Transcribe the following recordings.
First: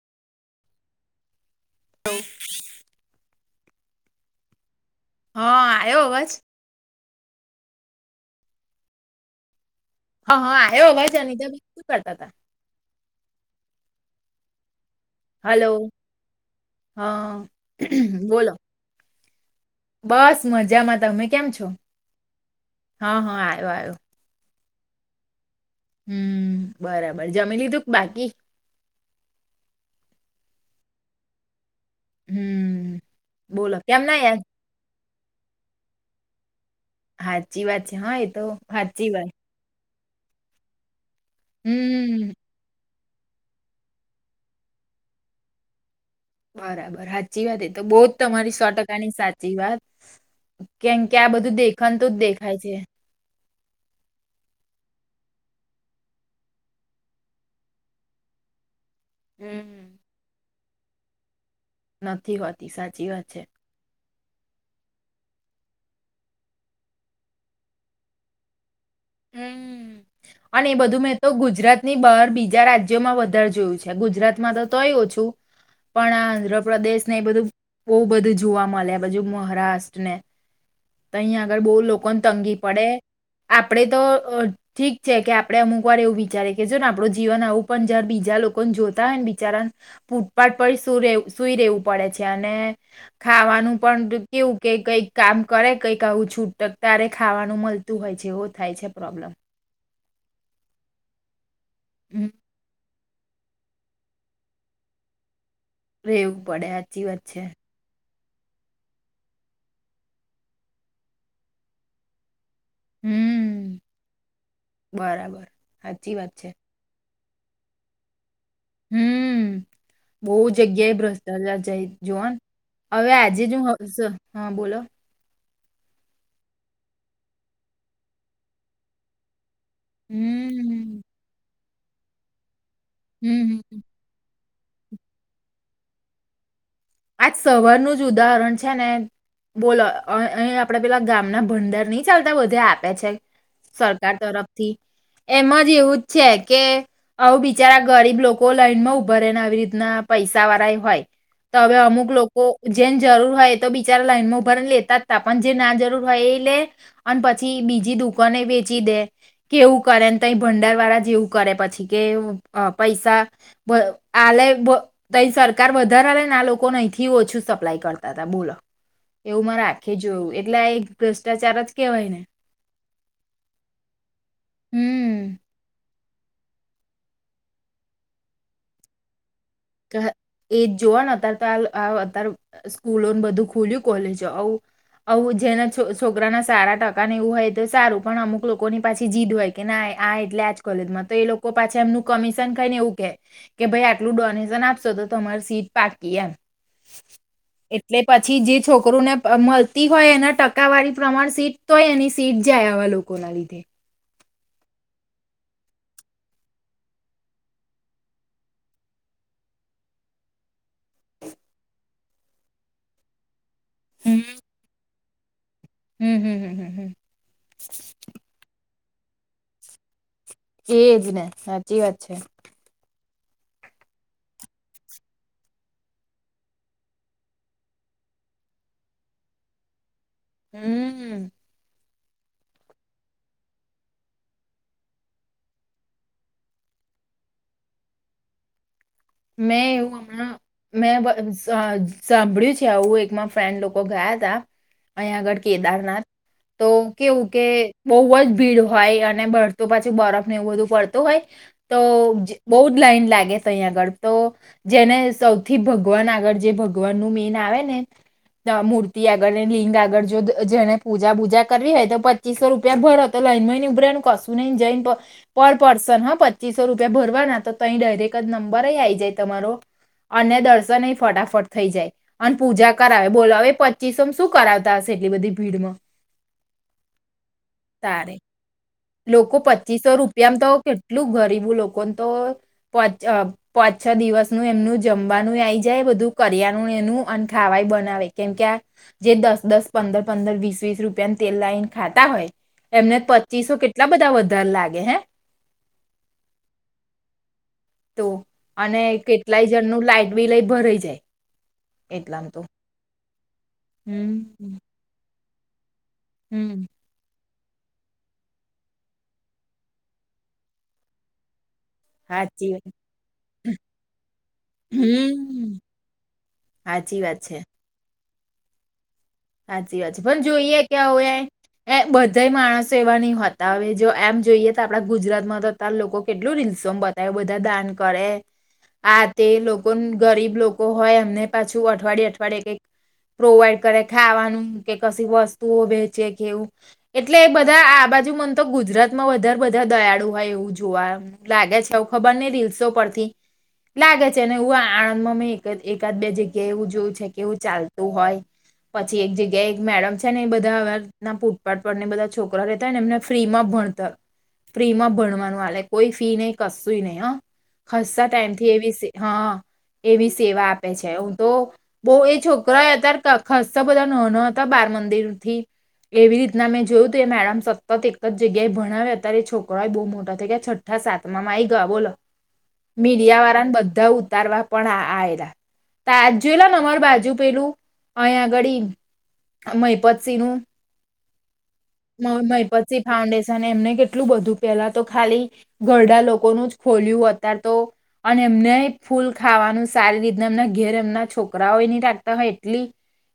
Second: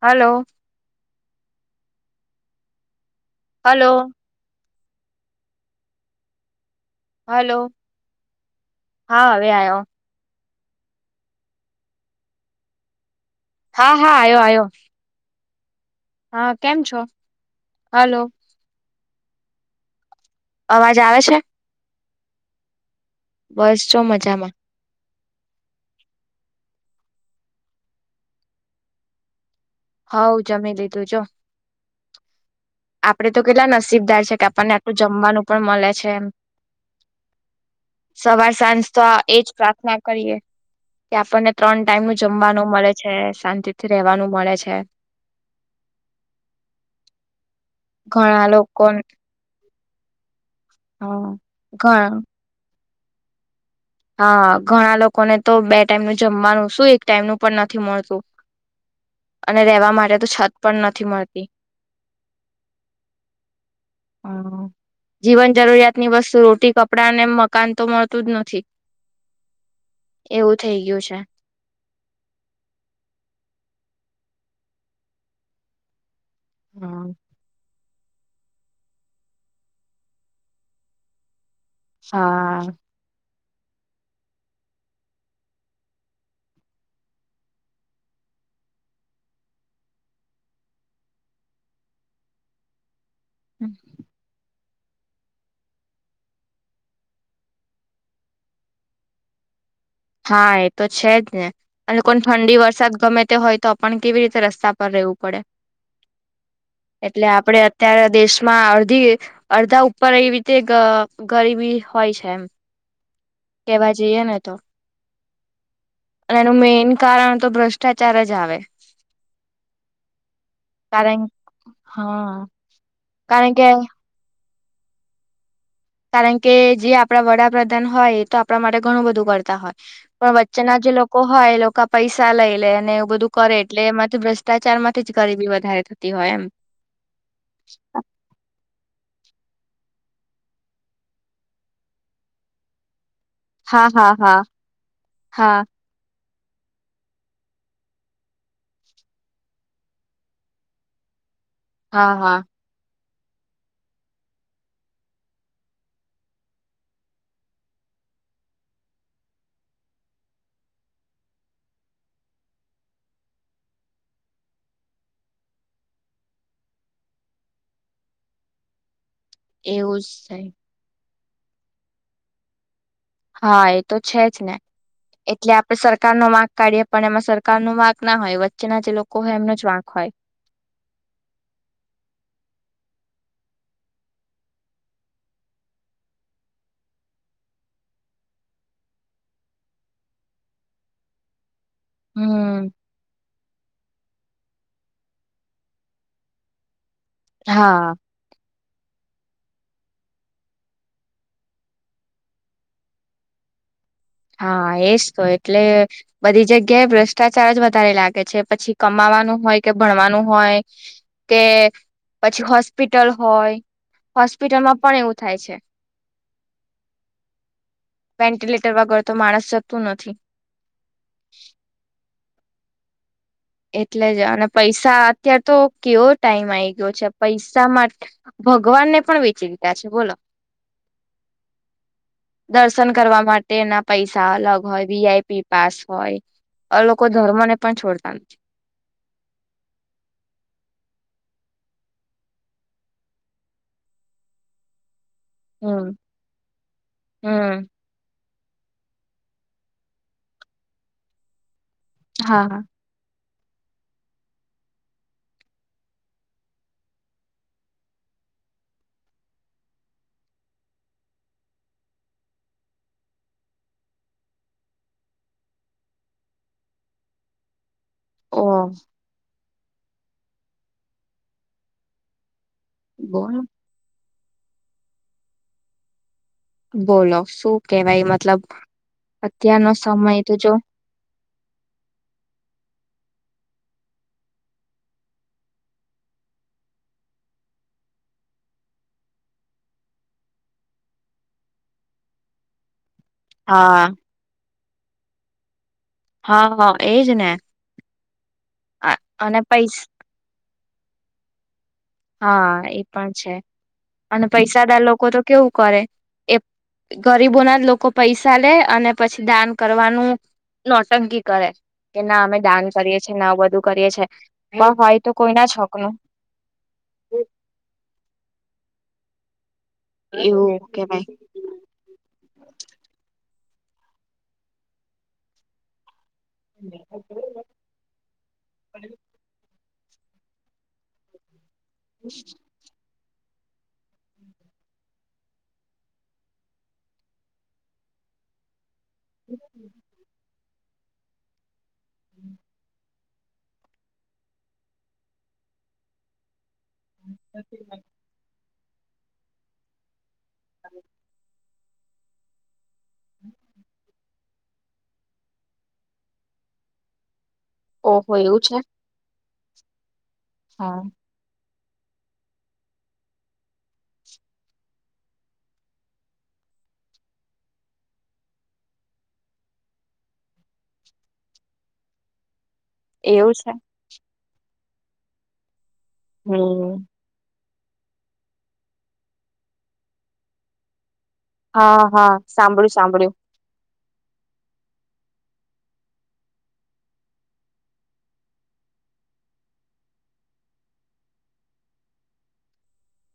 હાલો. તો [unintelligible] હલોો. હા આવ્યો અવાજ. હલો હા હવે આવ્યો. હ હા આવ ભાઈ છે અનીતાબેન શું કરતા હતાા.. હા હા આવ્યો આવ્યો... હલો હા કેમ છો હા હલો બોલો [unintelligible] બસ અવાજ મજામાં આવે તમે છે કેમ છો. હા હા આવ્યો બસ આવ્યો છો મજામાં. હમ બરાબર જમી લીધું કે બાકી હવ જમી લીધું જો હમ આપડે તો કેટલા બોલો કેમ ના નસીબદાર છે યાદ કે આપણને આટલું જમવાનું પણ મળે છે એમ સાચી વાત છે હા એ તો સવાર સાંજ તો સાચી વાત એજ પ્રાર્થના કરીએ કે આપણને ત્રણ ટાઈમ નું હમ જમવાનું મળે છે. છે શાંતિથી રેવાનું મળે છે. બરાબર સાચી વાત એ તો બહુ જ ઘણા તમારી સો લોકો ટકા ની સાચી વાત કેમ કે હા આ બધું દેખાણ તો જ ઘણા દેખાય છે. હા ઘણા લોકોને તો બે ટાઈમ ન જમવાનું શું એક ટાઈમ નું પણ નથી મળતું અને હમ રહેેવા માટે તો છત પણ નથી મળતી. નથી હોતી સાચી વાત છે. હ જીવન જરૂરિયાત ની વસ્તુ રોટી કપડા અને મકાન તો મળતું જ નથી. એવું હમ અને એ થઈ ગયું બધું છે. મેં તો ગુજરાતની બહાર બીજા રાજ્યોમાં વધારે જોયું છે. ગુજરાત માં તો તોય ઓ છું પણ આંધ્રપ્રદેશ હમ ને એ બધું બહુ બધું જોવા મળે બજુ મહારાષ્ટ્ર ને તહીં આગર બહુ લોકો ને તંગી હા. પડે આપડણે તો ઠીક છે કે આપણે અમુક વાર એવું વિચારે કે જો ને આપડું જીવન આવું પણ જયારે બીજા લોકો જોતા હોય ને બિચારા ફૂટપાટ પર સુ સુઈ રેવું પડે છે અને ખાવાનું પણ કેવું કે કઈક કામ કરે કંઈક આવું છૂટક તારે ખાવાનું મળતું હોય છે. થાય છે પ્રોબ્લેમ હા એ તો છે જ ને અને લોકોને હમ ઠંડી વરસાદ ગમે તે હોય તો પણ કેવી રીતે રસ્તા પર રેવું પડે રેવું પડે સાચી વાત એટલે છે આપડે અત્યારે દેશ અડધી અડધા ઉપર એવી રીતે ગરીબી હોય છે એમ હમ કેવા જઈએ ને તો બરાબર સાચી વાત અને છે એનું મેઈન કારણ તો ભ્રષ્ટાચાર જ આવે હમ બહું જગ્યા એ કારણ ભ્રષ્ટાચાર જાય જોવા હા હવે આજે જ કારણ કે હું હા બોલો કારણ કે જે આપણા વડાપ્રધાન હોય તો આપણા માટે ઘણું બધું કરતા હોય પણ વચ્ચેના જે હમ લોકો હોય એ લોકો પૈસા લઈ લે ને એવું બધું કરે હમ એટલે એમાંથી ભ્ર્ટ ભ્રષ્ટાચાર થી જ ગરીબી વધારે થતી હોય એમ આજ સવારનું જ ઉદાહરણ છે ને બોલો અહી આપડે પેલા ગામના ભંડાર નહી ચાલતા બધે આપે છે હા સરકાર હા હા તરફથી એમ હા જ એવું જ છે કે આવું બિચારા ગરીબ લોકો લાઈનમાં ઉભા રે ને આવી રીતના પૈસા વાળા હોય તો હવે અમુક હા હા લોકો જેમ જરૂર હોય એ તો બિચારા લાઈનમાંભર લેતા જ ત પણ જે ના જરૂર હોય એ લે અને પછી બીજી દુકાન વેચી દે કે એવું કરે ને તો ભંડાર વાળા જેવું કરે પછી કે પૈસા [unintelligible] સરકાર વધારા આ લોકો નહીથી ઓછું સપ્લાય કરતા હતા બોલો એવું માર આખે જ જોયું થાય. એટલે ભ્રષ્ટાચાર જ કેવાય ને હા એ તો છે જ ને હમ એટલે આપડે સર સરકાર નો વાક કાઢીએ પણ એમાં સરકાર નો વાક ના હોય વચ્ચેના જે લોકો હોય એમને એજ જોવા અત્યારે તો અતાર સ્કૂલો બધું ખુલ્યું કોલેજ આવું આવું જેના છ છોકરાના સારા ટકા ને એવું હોય તો સારું પણ અમુક લોકોની પાછી જીદ હોય કે ના આ એટલે આજ કોલેજમાં તો એ લોકો પાછા એમનું કમિશન ખ હમ ને એવું કે કે ભાઈ આટલું ડોનેશન આપશો તો તમારી સીટ પાકી એમ. હા એટલે પછી જે છોકરોને મળતી હોય એના ટકાવારી પ્રમાણ સીટ તો હોય એની સીટ જાય આવા લોકો ના લીધે. હા એજ તો, એટલે બધી જગ્યાએ ભ્રષ્ટાચાર જ વધારે લાગે છે પછી કમા નું હોય કે ભણવાનું હોય, કે પછી હોસ્પિટલ હોય હોસ્પિટલમાં પણ એવું થાય છે. હમ્મ હમ્મ હમ હમ્મ હમ્મ. ગળ તો માણસ જતું નથી. એજ ને સાચી વાત છે એટલે જ અને પૈસા અતાર તો કેવો ટાઈમ આવી ગયો છે પૈસા માટે ભગવાન ને પણ વિચરતા છે બોલો હમ્મ. દર્શન કરવા માટે એના પૈસા અલગ હોય, વીઆઈપી પાસ હોય. અ લોકો ધર્મ ને પણ છોડતા નથી. મેં એવું હમણાં મેં સાંભળ્યું છે આવું એકમાં ફ્રેન્ડ લોકો ગયા તા અહીંયા આગળ હમ કેદારનાથ તો કેવું કે હમ બહુ જ ભીડ હોય અને બળતો પછી બરફને એવું બધું પડતો હોય. તો હા બહુ હા જ લાઈન લાગે છે. અહીંયા આગળ. તો જેને સૌથી ભગવાન આગળ જે ભગવાન નું મેન આવે ને મૂર્તિ આગળ લિંગ આગળ જો જેને પૂજા પૂજા કરવી હોય તો પચીસો રૂપિયા ભર તો લાઈન મહિ ઉભી રેવાનુ કશું નહી જઈ પર પર્સન હા પચીસો રૂપિયા ભરવાના. ડરેક જ ઓ નંબર આવી જાય તમારો અને દર્શન ફટાફટ થઈ જાય. પૂજા કરાવે બોલો પચીસોમ શું કરાવતા હશે એટલી બધી ભીડમાં. બોલો શું કેવાય તારે મતલબ લોકો અત્યારનો પચીસો સમય રૂપિયામાં જો તો કેટલું ગરીબ હુ લોકોન તો પાચ છ દિવસ નું એમનું જમવાનું આ જાય બધું કરી. એેનુ નેનુ પણ ખાવાય બનાવે કેમ કે આ જે દસ દસ પંદર પંદર વીસ વીસ રૂપિયા તેલ લાઈન ખાતા હોય એમને પચીસો હા કેટલા બધા વધાર લાગે હે. હા એજ ને તો અને અને કેટલાય પૈસ જણનું લાઈટ બીલ ભરાઈ જાય. જે હા એ પણ છે હમ અને પૈસાદાર લોકો તો કેવું કરે એ હમ ઘર ગરીબો ના જ લોકો પૈસા લે અને પછી દાન કરવાનું નોટંકી કરે. કે ના અમે હાચી દાન વાત કરીએ છીએ ના બધું કરીએ છીએ પણ હોય તો કોઈ ના જ હક નો. સાચી વાત છે. હારી વાત છે પણ એવું જોઈએ કે ભાઈ હ એ બધા માણસો એવા નહી હોતા. અને જો એમ જોઈએ તો આપડા ગુજરાત માંતો અતાર લોકો કેટલું રીસોમા બતાવે બધા દાન કરે આ તે લોકો ગરીબ લોકો હોય એમને પાછું અઠવાડિયે અઠવાડિયે કઈક પ્રોવાઈડ કરે. ખાવાનું કે કશીક વસ્તુઓ વેચે કેવું એટલે એ બધા આ બાજુ મને તો ગુજરાત માં વધારે બધા દયાળુ હોય એવું જોવા લાગે છે એવું ખબર નહી રીલ્સો પરથી. લાગે છે અને એવું આણંદમાં મેં એક એકાદ બે જગ્યા કે એવું જોયું છે કે એવું ચાલતું હોય પછી એક જગ્યાએ એક મેડમ‌ ને એ બધા ના ફૂટપાટ પર ને બધા છોકરા રહેતા ને એમને ફ્રી માં ભણતર ફ્રી માં ભણવાનું વાલે કોઈ ફી નહી કશું નહી હ હસતા ઓહો એવું ટાઈમથી છે એવી હા એવી સેવા આપે હા છે હું તો બહુ એ છોકરા અત્યારે ખસતા બધા ન ના હતા બાર મંદિરથી એવી રીતના મેં જોયું તું એ મેડમ સતત એક જગ્યાએ ભણાવે અત્યારે છોકરાય બહુ મોટા થયા કે છઠ્ઠા સાતવામા આઈ ગયા બોલો. [inaudible] મીડિયા એવું છે વાળાને બધા ઉતારવા પણ આવેલા. તાજ જોયેલાને હમ અમારા બાજુ પેલું. અહીં આગડી મહીપત સિંહ નું હા હા મિહીપત સાંભળ્યું સાંભળ્યું ફાઉન્ડેશન એમને કેટ એટલું બધું પેલા તો ખાલી ઘરડા લોકોનું જ ખોલ્યું અતાર તો અને એમને ફૂલ ખાવાનું સારી રીતના એમના ઘેર એમના છોકરાઓ નહીં લાગતા હોય એટલી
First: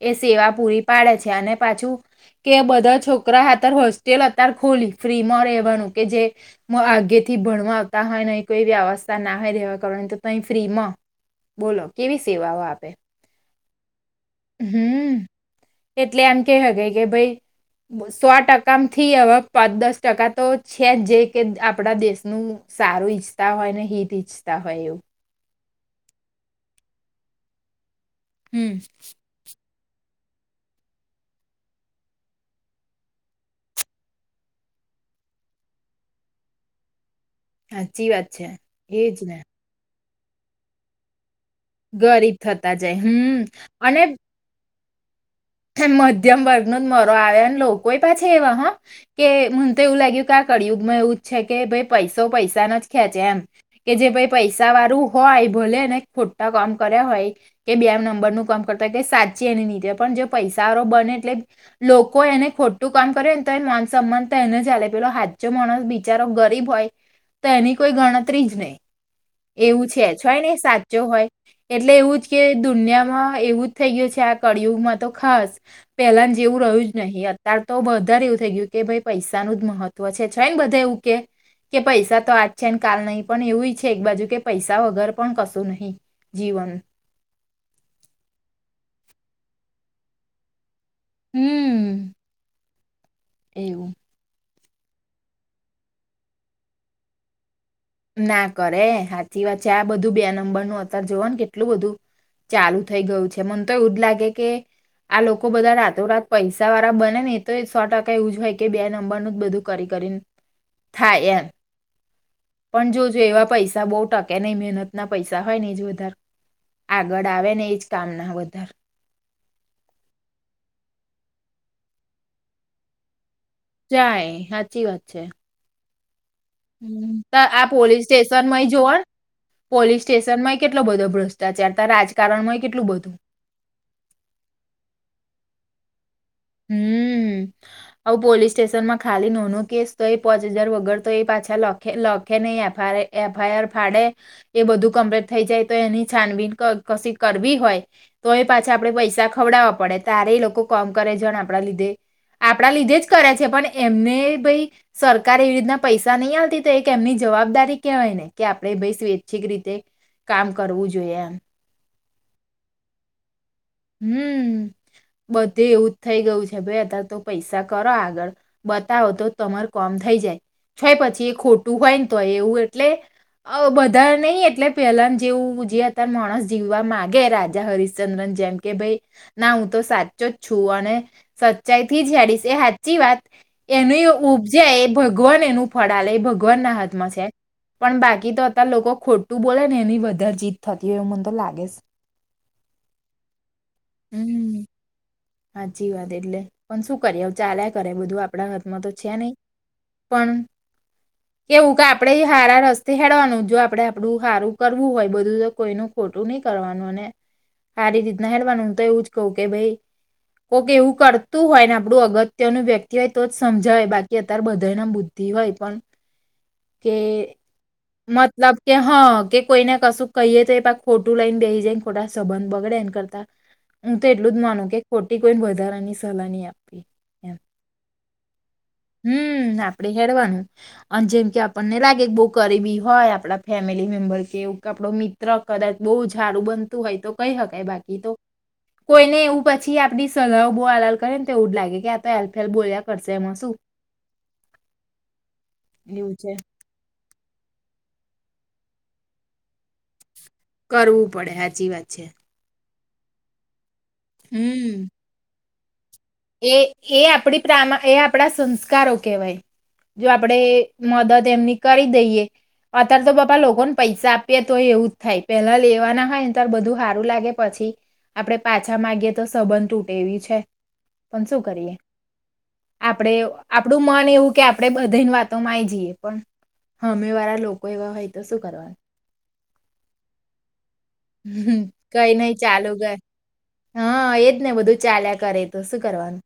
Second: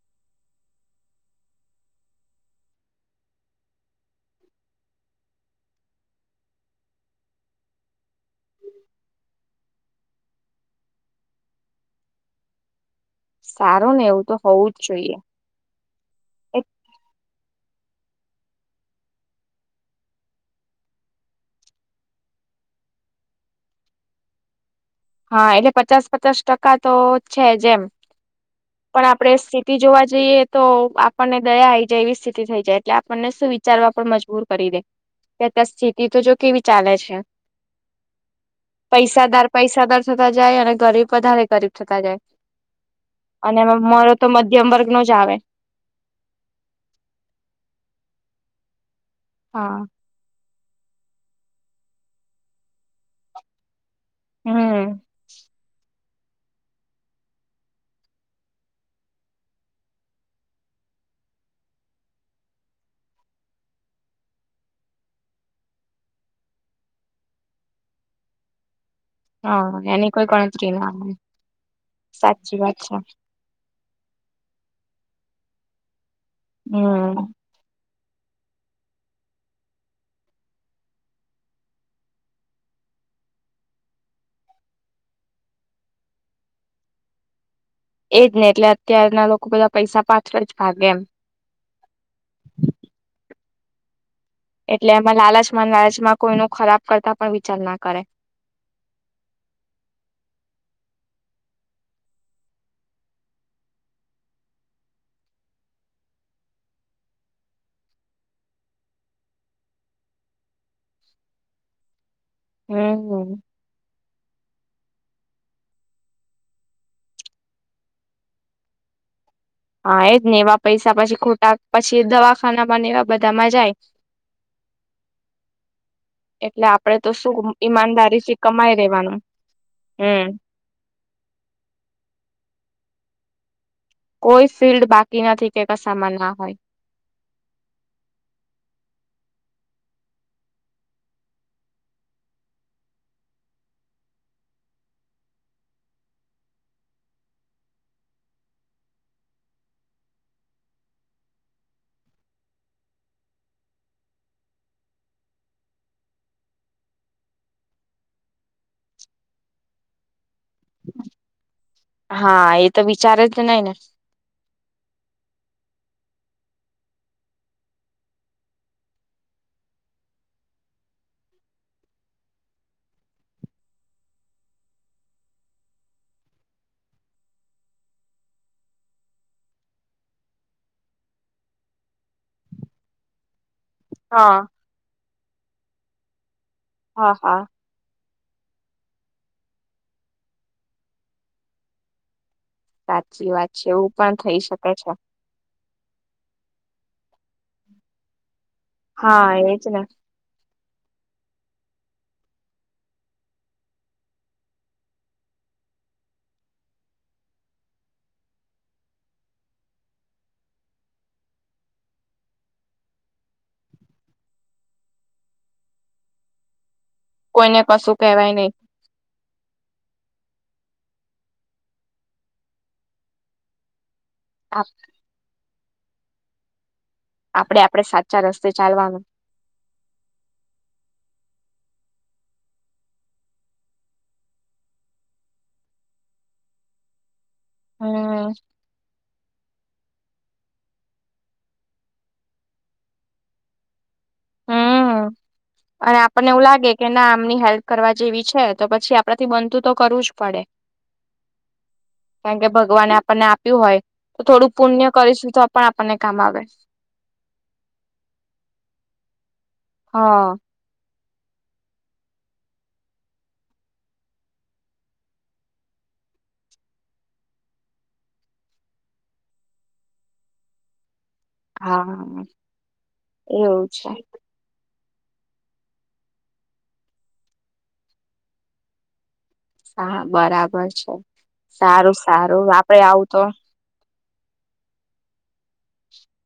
એ સેવા પૂરી પાડે છે, અને પાછું કે બધા છોકરા અતાર હોસ્ટેલ અત્યારે ખુલી ફ્રી માં રહેવાનું કે જે આગે થી ભણવા આવતા હોય, ન કોઈ વ્યવસ્થ ના હોય. એવા કરવાની તો તે ફ્રીમાં બોલો કેવી સેવાઓ આપે. સારું ને એવું તો હોવું જ હમ્મ, જોઈએ એટલે આમ કે હગ કે ભાઈ સો ટકાથી હવે પાચ દસ ટકા તો છે જ જે કે આપણા દેશનું સારું ઈચ્છતા હોય ને હિત ઈચ્છતા હોય એવું. હા એટલે પચાસ પચાસ ટકા તો છે જે એમ હમ પણ આપણેે સી ટી જોવા જઈએ તો આપણને દયા આઈ જાય એવી સ્થિતિ થઈ જાય, એટલે આપણને શું વિચારવા પણ મજબૂર કરી તે તયા તો સ્થિતિ તો જો કેવી ચાલે છે. સાચી વાત છે એજ ને પૈસાદાર પૈસાદાર થતા જાય અને ગરીબ વધારે ગરીબ થતા જાય ગરીબ થતા જાય. હમ્મ. અને એમાં મારો તો મધ્યમ વર્ગ નો જ આવે. મધ્યમ વર્ગ નો જ મરો આવે અને લોકો એ પાછી એવા હ કે મને હા તો એવું લાગ્યું કે કળિયુગમાં એવું જ છે કે ભાઈ પૈસો પૈસા ને ખેંચે એમ કે જે ભાઈ પૈસા હમ વાળું હોય ભલે ને ખોટા કામ કર્યા હોય કે બે નંબર નું કામ કરતા હોય કે સાચી એની નીચે પણ જે પૈસારો બને એટલે લોકો એને ખોટું કામ કરે તો એ માન સમાન તો એને ચાલે પેલો હા ચો માણસ બિચારો ગરીબ હોય, તો એની કોઈ ગણતરી જ નહી. હા એવું એની છે કોઈ છે ને હોય ને ગણતરી ના સાચો આવે હોય એટલે એવું જ કે સાચી વાત છે દુનિયામાં એવું. થઈ ગયું છે આ કળિયુગમાં તો ખાસ પહેલા જેવું રહ્યું જ હમ નહીં અત્યાર તો બ ધારે એવું થઇ ગયું કે ભાઈ પૈસાનું જ મહત્વ છે, ને બધા એવું કે કે પૈસા તો આજ છે ને કાલ નહી પણ એવું છે એક બાજુ કે પૈસા વગર પણ કશું નહીં જી વન એજ ને એટલે અત્યારના લોકો બધા પૈસા પાછળ જ ભાગે એમ હમ એવું એટલે એમાં લાલચમાં લાલચમાં કોઈનો ખરાબ કરતા પણ વિચાર ના કરે ના કરે હાચી વાત છે, આ બધું બે નંબર નું અતાર જોવા ને કેટલું બધું ચાલુ થઈ ગયું છે, મને તો એવું જ લાગે કે આ લોકો બધા રાતો રાત પૈસા વાળા બને ને એ તો સો ટકા એવું જ હોય કે બે નંબરનું જ બધું કરી કરી થાય એમ પણ જોજે હમ એવા પૈસા બોવ ટકે નય મહેનત ના પૈસા હોય ને એ જ વધારે આગળ આવે ને એજ કામ ના વધા હા એ જ ને એવા પૈસા પછી ખોટા પછી દવાખાનામાં નેવા બ જાય સાચી વાત છે. એટલે આપડે તો હ શું આ પોલીસ ઈમાનદારી થી સ્ટેશનમાંય કમાઈ જોવો રેવાનું પોલીસ હમ. સ્ટેશન માં કેટલો બધો ભ્રષ્ટાચાર ત રાજકારણમાં કેટલું બધું કોઈ ફિલ્ડ બાકી નથી કે કસામા ના હોય. હમ્મ, આવું પોલીસ સ્ટેશન માં ખાલી ન કેસ તો એ પાંચ હજાર વગર તો એ પાછા લખે લખે નહી એફા એસા આઈ આર ફાડે એ બધું કમ્પ્લેટ થઈ જાય તો એની છાનબીન કશી કરવી હોય તો એ પાછા આપડે પૈસા ખ વડાવવા પડે તારે એ લોકો કોમ કરે જણ આપણા લીધે. આપણા લીધે જ કરે છે પણ એમને ભાઈ સરકાર એવી રીતના પૈસા નહીં આવતી ત એક એમની જવાબદારી કેહેવાય ને કે આપડે ભાઈ સ્વૈચ્છિક રીતે કામ કરવું જોઈએ એમ હા, એ તો વિચારે જ નઈ ને. હમ્મ. બધે એવુંજ થઈ ગયું છે ભાઈ અત્યારે તો પૈસા કરો આગળ, બતાવો તો તમાર કોમ થઈ જાય છેય પછી એ ખોટું હોય ને તોય એવું એટલે આવ બધા નય, એટલે પેલા જેવું જે અત્યારે માણસ જીવવા માંગે રાજા હરશ્ચંદ્રની જેમ કે ભાઈ ના હું તો સાચો જ છું અને સચ્ચાઈ થી જ હેડીશ, એ સાચી વાત એનું હા ઉપજાય એ ભગવાન એનું ફળા લે એ ભગવાન ના હાથમાં હા છે હા પણ બા કી તો અત્યારે લોકો ખોટું બોલે ને એની વધારે જીત થતી હોય એવું મને તો લાગે સે. સાચી વાત છે, એવું પણ થઈ શકે છે. સાચી વાત એટલે, પણ શું કરીએ ચાલયા કરે બધું આપ આપડા હાથમાં તો છે હા નઈ, એજ ને પણ કેવું કે આપડે હારા રસ્તે હેડવાનું જો આપડે આપડું હારું કરવું હોય બધું, તો કોઈ નું ખોટું નય કરવાનું અને હારી રીતના હેડવાનું હું તો એવુંજ કહું કે ભાઈ કોઈક એવું કરતું હોય ને આપડું અગત્યનું વ્યક્તિ હોય તો જ સમજાવે, બાકી અત્યારે બધાના બુધ દ્વિ હોય પણ કે કોઈને કશું કેહેવાય નહી મતલબ કે હા, કે કોઈને કશું કહીએ તો એ પાછ ખોટું લઈન બેહી જાયને ખોટા સંબંધ બગડે એન કરતા, હું તો એટલુંજ માનું કે ખોટી કોઈને વધારાની સલાહની આપ ની એમ. આપડે આપડે સાચા રસ્તે ચાલવાનું. હમ્મ, આપડે હેડવાનું અને જેમ કે આપણને લાગે બહુ ગરીબી હોય આપડા ફેમિલી મેમ્બર કેવુ, આપડો મિત્ર કદાચ બોવ જ હારુ બ બનતું હોય, તો કહી હકાય બાકી તો હમ કોઈને એવું પ થી આપડી સલાહ બો આલ આલ કરે ને, તો એવું જ લાગે કે આતો એલફેલ બોલ્યા કરશે, એમાં શું. હા અને આપણને એવું લાગે કે ના આમની હેલ્પ કરવા જેવી છે, તો પછી આપડા થી બનતું તો કરવુંજ પડે, કરવું પડે સાચી વાત છે કારણકે ભગવાને આપણને આપ્યું હોય, તો થોડું પુણ્ય હમ કરીશું તો પણ આપણને કામ આવે. એ એ આપડી પ્રામાં, એ આપડા સંસ્કારો કેહેવાય જો હા આપડે મદદ એમની કરી દઈએ અત્યારે તો બાપા લોકોને પૈસા આપીએ તોય એવું જ થાય, પેલા લેવાના હોય ને ત્યારે બધું હારું લાગે પછી આપડે પાછા માંગીએ તો સંબંધ તૂટે એવી છે. પણ શું કરીએ હા આપડે, એવું આપડું છે મન એવું કે આપડે બધાની વાતોમાંય જઈએ, પણ હામે વાળા લોકો એવા હોય તો શું કરવાનું હા, બરાબર છે. સારું કઈ નઈ સારું ચાલુ આપડે ગ આવું તો હા, એજ ને બધું ચાલ્યા કરે, તો શું કરવાનું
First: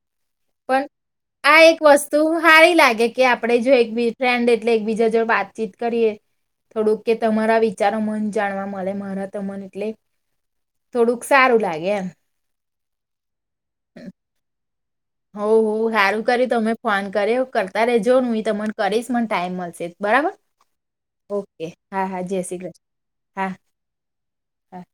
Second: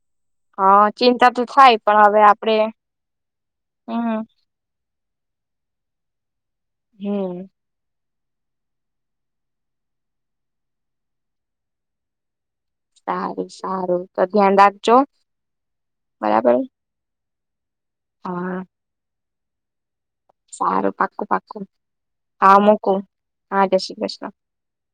પણ હા ચિંતા તો આ થાય એક પણ વસ્તુ હવે આપડે હારી લાગે કે આપડ જો એકીબીજ હમ ફ્રેન્ડ, એટલે એક બીજા જોડે વાતચીત કરીએ થોડુંક, કે હમ તમારા વિચારો મને જાણવા મળે ને મારા મનને એટલે થોડુંક સારું લાગે એમ સારું સારું તો ધ્યાન રાખજો હોવ, હોવ, હારું કર્યું બરાબર તમે ફોન કર્યો કરતા રેહજો, હું એ હા તમને કરીશ, મને ટાઈમ મળશે બરાબર, સારું પાક્કું પાક્કું ઓકે, હા, હા, જય શ્રી કૃષ્ણ! હા. જય શ્રી કૃષ્ણ. હા.